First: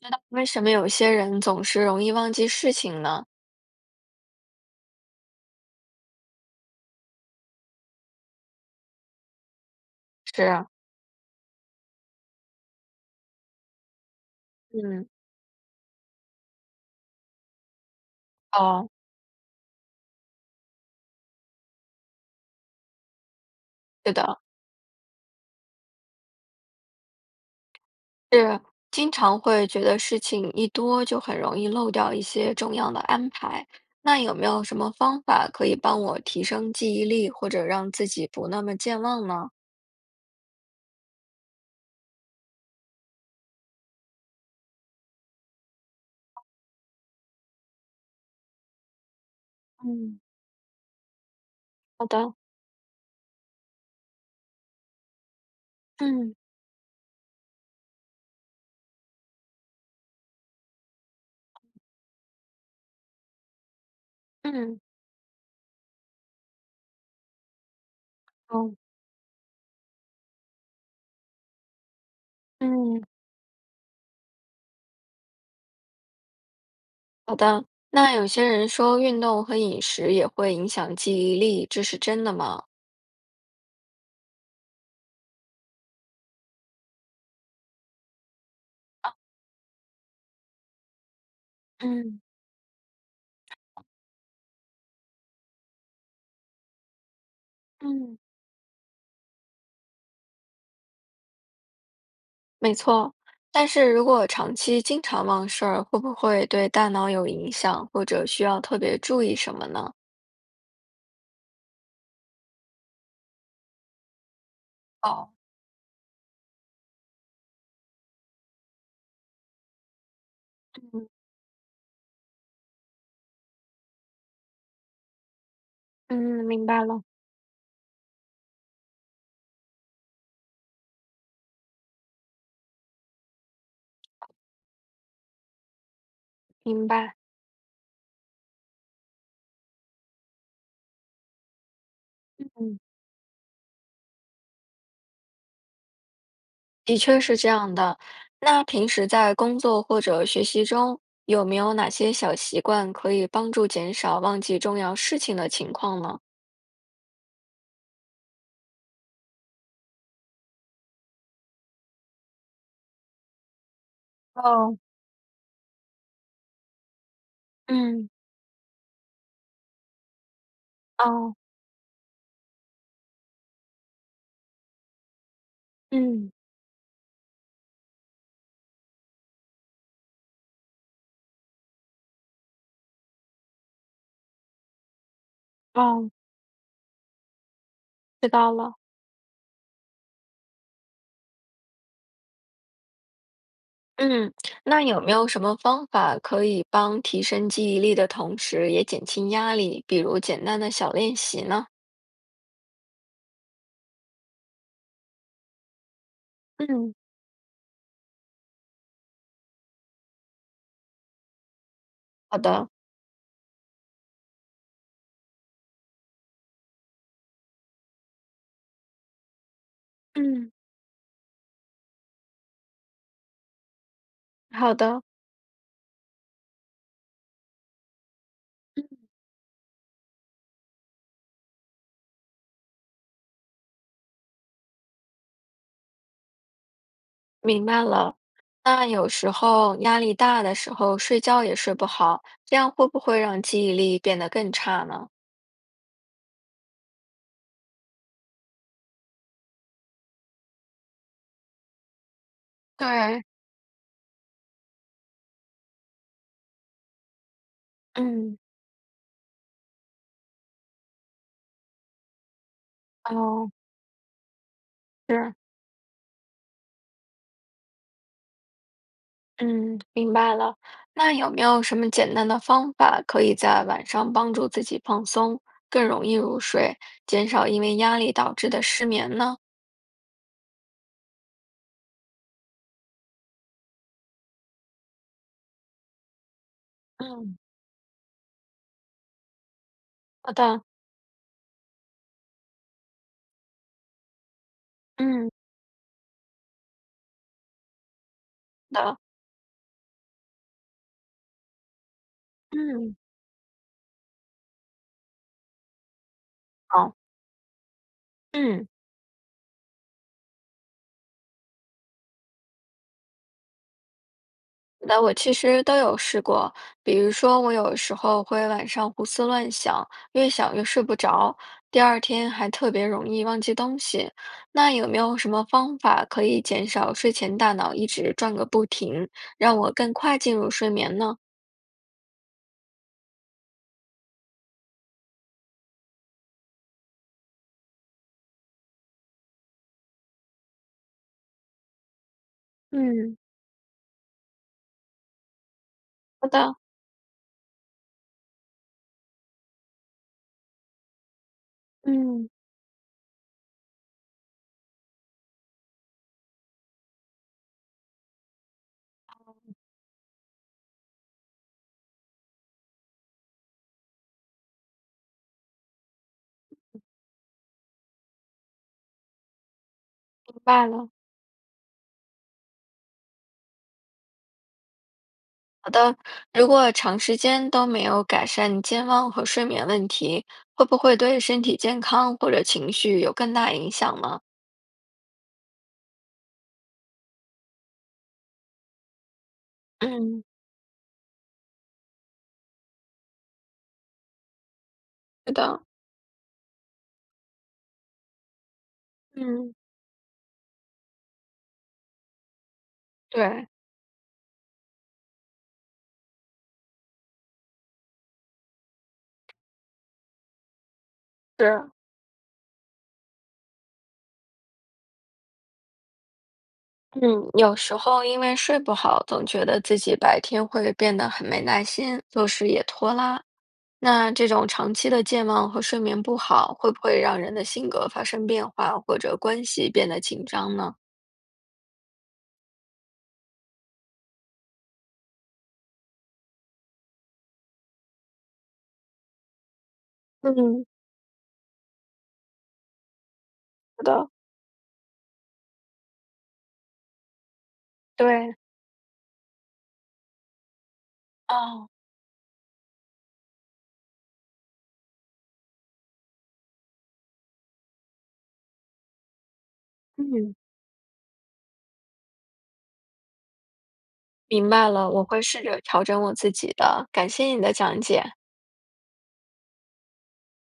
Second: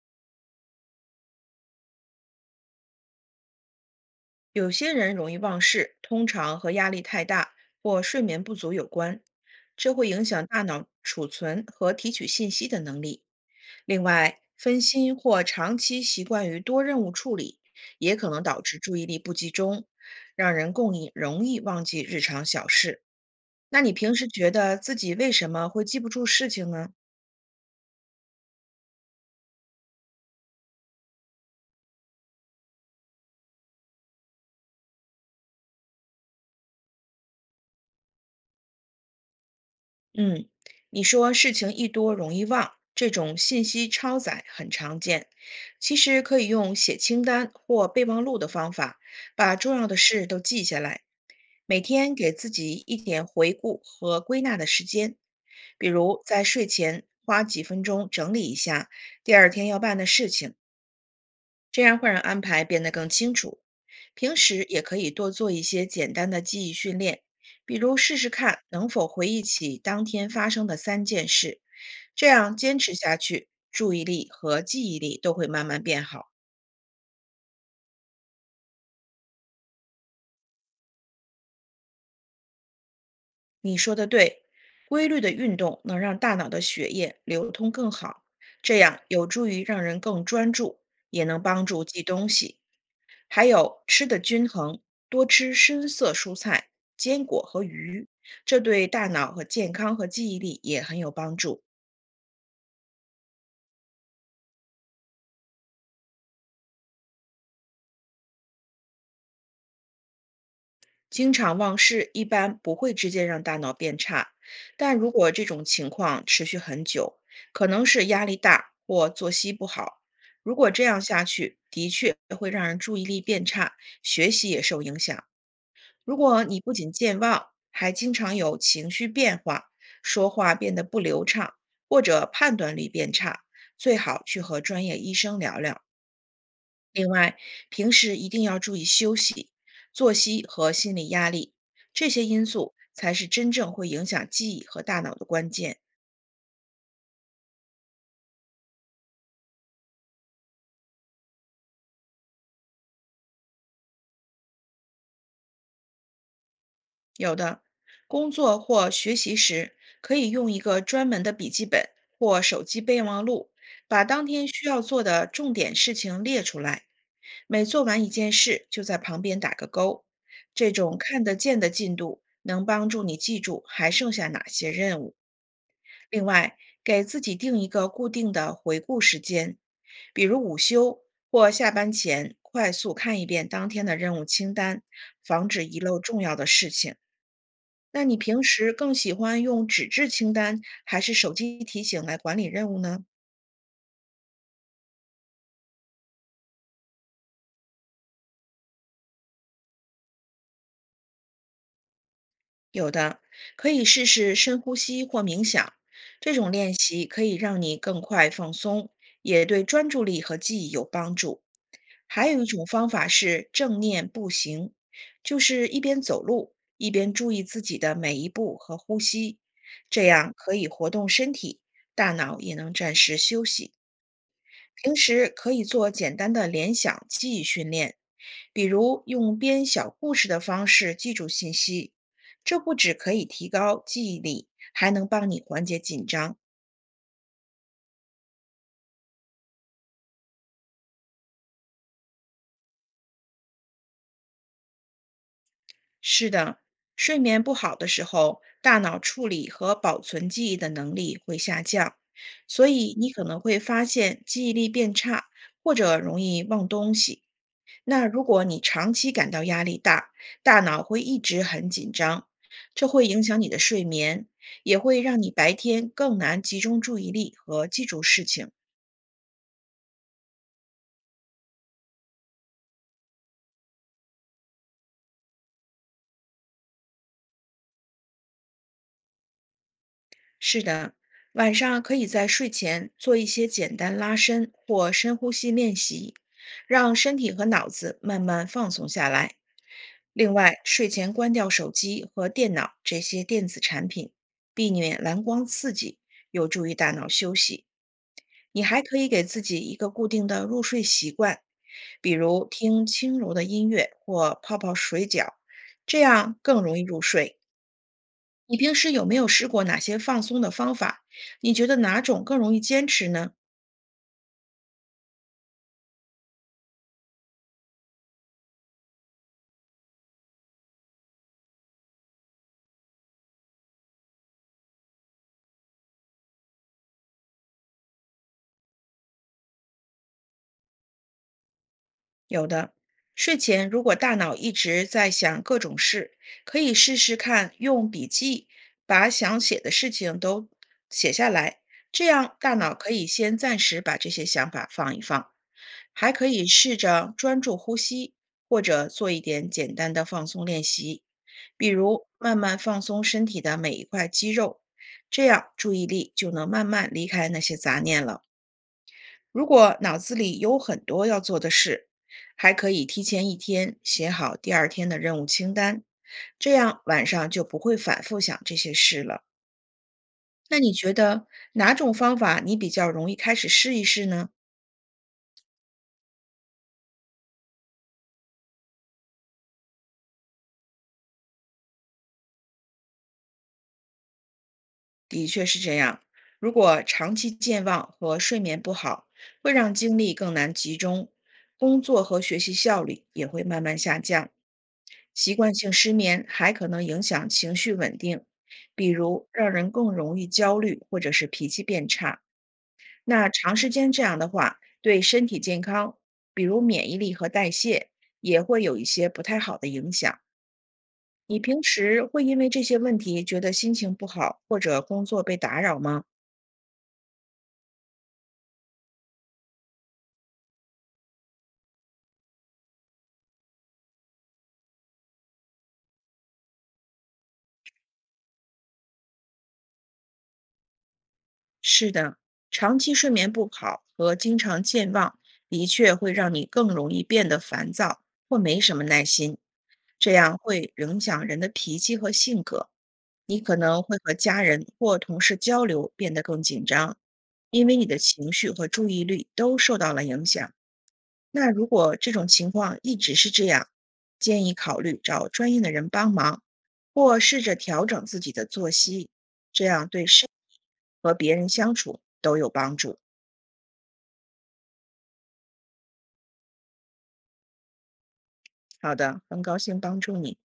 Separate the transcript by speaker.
Speaker 1: 那为什么有些人总是容易忘记事情呢？
Speaker 2: 有些人容易忘事，通常和压力太大或睡眠不足有关，这会影响大
Speaker 1: 是。
Speaker 2: 脑储存和提取信息的能力。另外，分
Speaker 1: 嗯。
Speaker 2: 心或长期习惯于多任务处理，也可能导致
Speaker 1: 哦。
Speaker 2: 注意力不集中，让人更易容易忘记日常小事。那你
Speaker 1: 是
Speaker 2: 平时
Speaker 1: 的，
Speaker 2: 觉得自己为什么会记不住事情呢？
Speaker 1: 是经常会觉得事情一多就很容易漏掉一些重要的安排。那有没有什么方法可以帮我提升记忆力，或者让自己不那么健忘呢？
Speaker 2: 嗯，你说事情一多容易忘，这种信息超载很常见。其实可以用写清单或备忘录的方法，把重要的
Speaker 1: 嗯。
Speaker 2: 事都记下来。每
Speaker 1: 好
Speaker 2: 天给
Speaker 1: 的。
Speaker 2: 自己一点回顾和归纳的时间，比如
Speaker 1: 嗯
Speaker 2: 在睡前花几分钟整理一下第二天要办的事情，这样会让安排变得更清楚。平时也
Speaker 1: 嗯
Speaker 2: 可以多做一些简单的记忆训练，比如试试看
Speaker 1: 哦，
Speaker 2: 能否回忆起当天发生的3件事。这样坚持
Speaker 1: 嗯。
Speaker 2: 下去，注意力和记忆力都会慢慢变好。
Speaker 1: 好的。那有些人说运动和饮食也会影响记忆力，这是真的吗？
Speaker 2: 你说的对，规律的运动能让大脑的血液流通更好，这样有助于让人更专注，也能帮助记
Speaker 1: 嗯。
Speaker 2: 东西。还有吃的均衡，多吃深色蔬菜、坚果和鱼，
Speaker 1: 嗯。
Speaker 2: 这对大脑和健康和记忆力也很有帮助。
Speaker 1: 没错，但是如果长期经常忘事儿，会不会对大脑有影响，或者需要特别注意什么呢？
Speaker 2: 经常忘事一般不会直接让大脑变差，但如果
Speaker 1: 哦。
Speaker 2: 这种情况持续很久，可能是压力大或作息不好。如果这样
Speaker 1: 嗯
Speaker 2: 下去，的确会让人注意力变差，学习也受影响。如果
Speaker 1: 嗯，
Speaker 2: 你
Speaker 1: 明
Speaker 2: 不
Speaker 1: 白
Speaker 2: 仅
Speaker 1: 了。
Speaker 2: 健忘，还经常有情绪变化，说话变得不流畅，或者判断力变差，最好去和专业医生聊聊。
Speaker 1: 明
Speaker 2: 另
Speaker 1: 白。
Speaker 2: 外，平时一定要注意休息、作息和心理压力，这些因素
Speaker 1: 嗯，
Speaker 2: 才是真正会影响记忆和大脑的关键。
Speaker 1: 的确是这样的。那平时在工作或者学习中，有没有哪些小习惯可以帮助减少忘记重要事情的情况呢？
Speaker 2: 有的，工作或学习时可以用一个专门的笔记本或手机备忘录，把当天需
Speaker 1: 哦。
Speaker 2: 要做的重点事情列出来。每做完一
Speaker 1: 嗯。
Speaker 2: 件事，就在旁边打个勾。这种看得
Speaker 1: 哦。
Speaker 2: 见的进度能帮助你记住还剩下哪些任务。另
Speaker 1: 嗯。
Speaker 2: 外，给自己定一个固定的回顾时间，比如午休或下班前，快速看一遍当天的任务清单，防止遗漏
Speaker 1: 哦，
Speaker 2: 重要的事情。那你
Speaker 1: 知
Speaker 2: 平
Speaker 1: 道
Speaker 2: 时
Speaker 1: 了。
Speaker 2: 更喜欢用纸质清单还是手机提醒来管理任务呢？
Speaker 1: 嗯。那有没有什么方法可以帮提升记忆力的同时，也减轻压力，比如简单的小练习呢？
Speaker 2: 有的，可以试试深呼吸或冥想，这种练
Speaker 1: 嗯。
Speaker 2: 习可以让你更快放松，也对专注力和记忆有帮助。还
Speaker 1: 好
Speaker 2: 有一种
Speaker 1: 的。
Speaker 2: 方法是正念步行，就是一边走路一边注意自己的每一步和呼吸，这样
Speaker 1: 嗯。
Speaker 2: 可以活动身体，大脑也能暂时休息。
Speaker 1: 好
Speaker 2: 平
Speaker 1: 的。
Speaker 2: 时可以做简单的联想记忆训练，比
Speaker 1: 嗯，
Speaker 2: 如用编小故事的方式记住信息。这不只可以提高记忆力，还能帮你缓解紧张。
Speaker 1: 明白了。那有时候压力大的时候，睡觉也睡不好，这样会不会让记忆力变得更差呢？
Speaker 2: 是的，睡眠不好的时候，大脑处理和保存记忆的能力会下降，所以你
Speaker 1: 对。
Speaker 2: 可能会发现记忆力变差，或者容易忘东西。那如
Speaker 1: 嗯。
Speaker 2: 果你长期感到压力大，大脑会一直很紧张，这会影响你
Speaker 1: 哦。
Speaker 2: 的睡眠，也会让你
Speaker 1: 是。
Speaker 2: 白天更难集中注意力和记住事情。
Speaker 1: 嗯，明白了。那有没有什么简单的方法可以在晚上帮助自己放松，更容易入睡，减少因为压力导致的失眠呢？
Speaker 2: 是的，晚上可以在睡前做一些简单拉伸或深呼吸练习，让身体
Speaker 1: 嗯。
Speaker 2: 和脑子慢慢放松下来。
Speaker 1: 好
Speaker 2: 另外，
Speaker 1: 的。
Speaker 2: 睡前关掉手机和电脑这些电子产品，避免蓝
Speaker 1: 嗯。
Speaker 2: 光刺激，有助于大脑休息。你还
Speaker 1: 好
Speaker 2: 可
Speaker 1: 的。
Speaker 2: 以给自己一个固定的入睡习惯，比如听
Speaker 1: 嗯。
Speaker 2: 轻柔的音乐或泡泡水饺，这样更容易
Speaker 1: 好。
Speaker 2: 入睡。你
Speaker 1: 嗯。
Speaker 2: 平时有没有试过哪些放松的方法？你觉得哪种更容易坚持呢？
Speaker 1: 那我其实都有试过，比如说我有时候会晚上胡思乱想，越想越睡不着，第二天还特别容易忘记东西。那有没有什么方法可以减少睡前大脑一直转个不停，让我更快进入睡眠呢？
Speaker 2: 有的，睡前如果大脑一直在想各种事，可以试试看用笔记把想写的事情都写下来，这样大脑可以
Speaker 1: 嗯。
Speaker 2: 先暂时把这些想法放一放。还可
Speaker 1: 好
Speaker 2: 以
Speaker 1: 的。
Speaker 2: 试着专注呼吸，或者做一点简单的放松练习，比如
Speaker 1: 嗯，
Speaker 2: 慢慢放松身体的每一块肌肉，这样注意力就能慢慢离开那些杂念了。如果脑子里有很多要做的事，还可以提前一天写好第二天的任务清单，这样晚上就不会反复想这些事了。
Speaker 1: 明
Speaker 2: 那
Speaker 1: 白
Speaker 2: 你
Speaker 1: 了。
Speaker 2: 觉得哪种方法你比较容易开始试一试呢？
Speaker 1: 好的。如果长时间都没有改善健忘和睡眠问题，会不会对身体健康或者情绪有更大影响呢？
Speaker 2: 的确是这样。如果长期健忘和睡眠不好，会让精力
Speaker 1: 嗯。
Speaker 2: 更难集中，工作和学习效率也会慢慢下降。
Speaker 1: 是
Speaker 2: 习惯
Speaker 1: 的。
Speaker 2: 性失眠还可能影响情绪稳定，比如让
Speaker 1: 嗯。
Speaker 2: 人更容易焦虑或者是脾气变差。那
Speaker 1: 对。
Speaker 2: 长时间这样的话，对身体健康，比如免疫力和代谢，也会有一些不太好的影响。你平
Speaker 1: 是。
Speaker 2: 时会因为这些问题觉得心情不好或者工作被打扰吗？
Speaker 1: 嗯，有时候因为睡不好，总觉得自己白天会变得很没耐心，做事也拖拉。那这种长期的健忘和睡眠不好，会不会让人的性格发生变化，或者关系变得紧张呢？
Speaker 2: 是的，长期睡眠不好和经常健忘，的确会让你更容易变得烦躁或没什么耐心，这样
Speaker 1: 嗯。
Speaker 2: 会影响人的脾气和性格。你可能
Speaker 1: 是
Speaker 2: 会
Speaker 1: 的。
Speaker 2: 和家人或同事交流变得更紧张，因为你的情
Speaker 1: 对。
Speaker 2: 绪和注意力都受到了影响。那如
Speaker 1: 哦。
Speaker 2: 果这种情况一直是这样，建议考虑找专业的人帮忙，或试着调整自己的作息，这样对身
Speaker 1: 嗯，
Speaker 2: 体和别人相处都有帮助。
Speaker 1: 明白了，我会试着调整我自己的。感谢你的讲解。
Speaker 2: 好的，很高兴帮助你。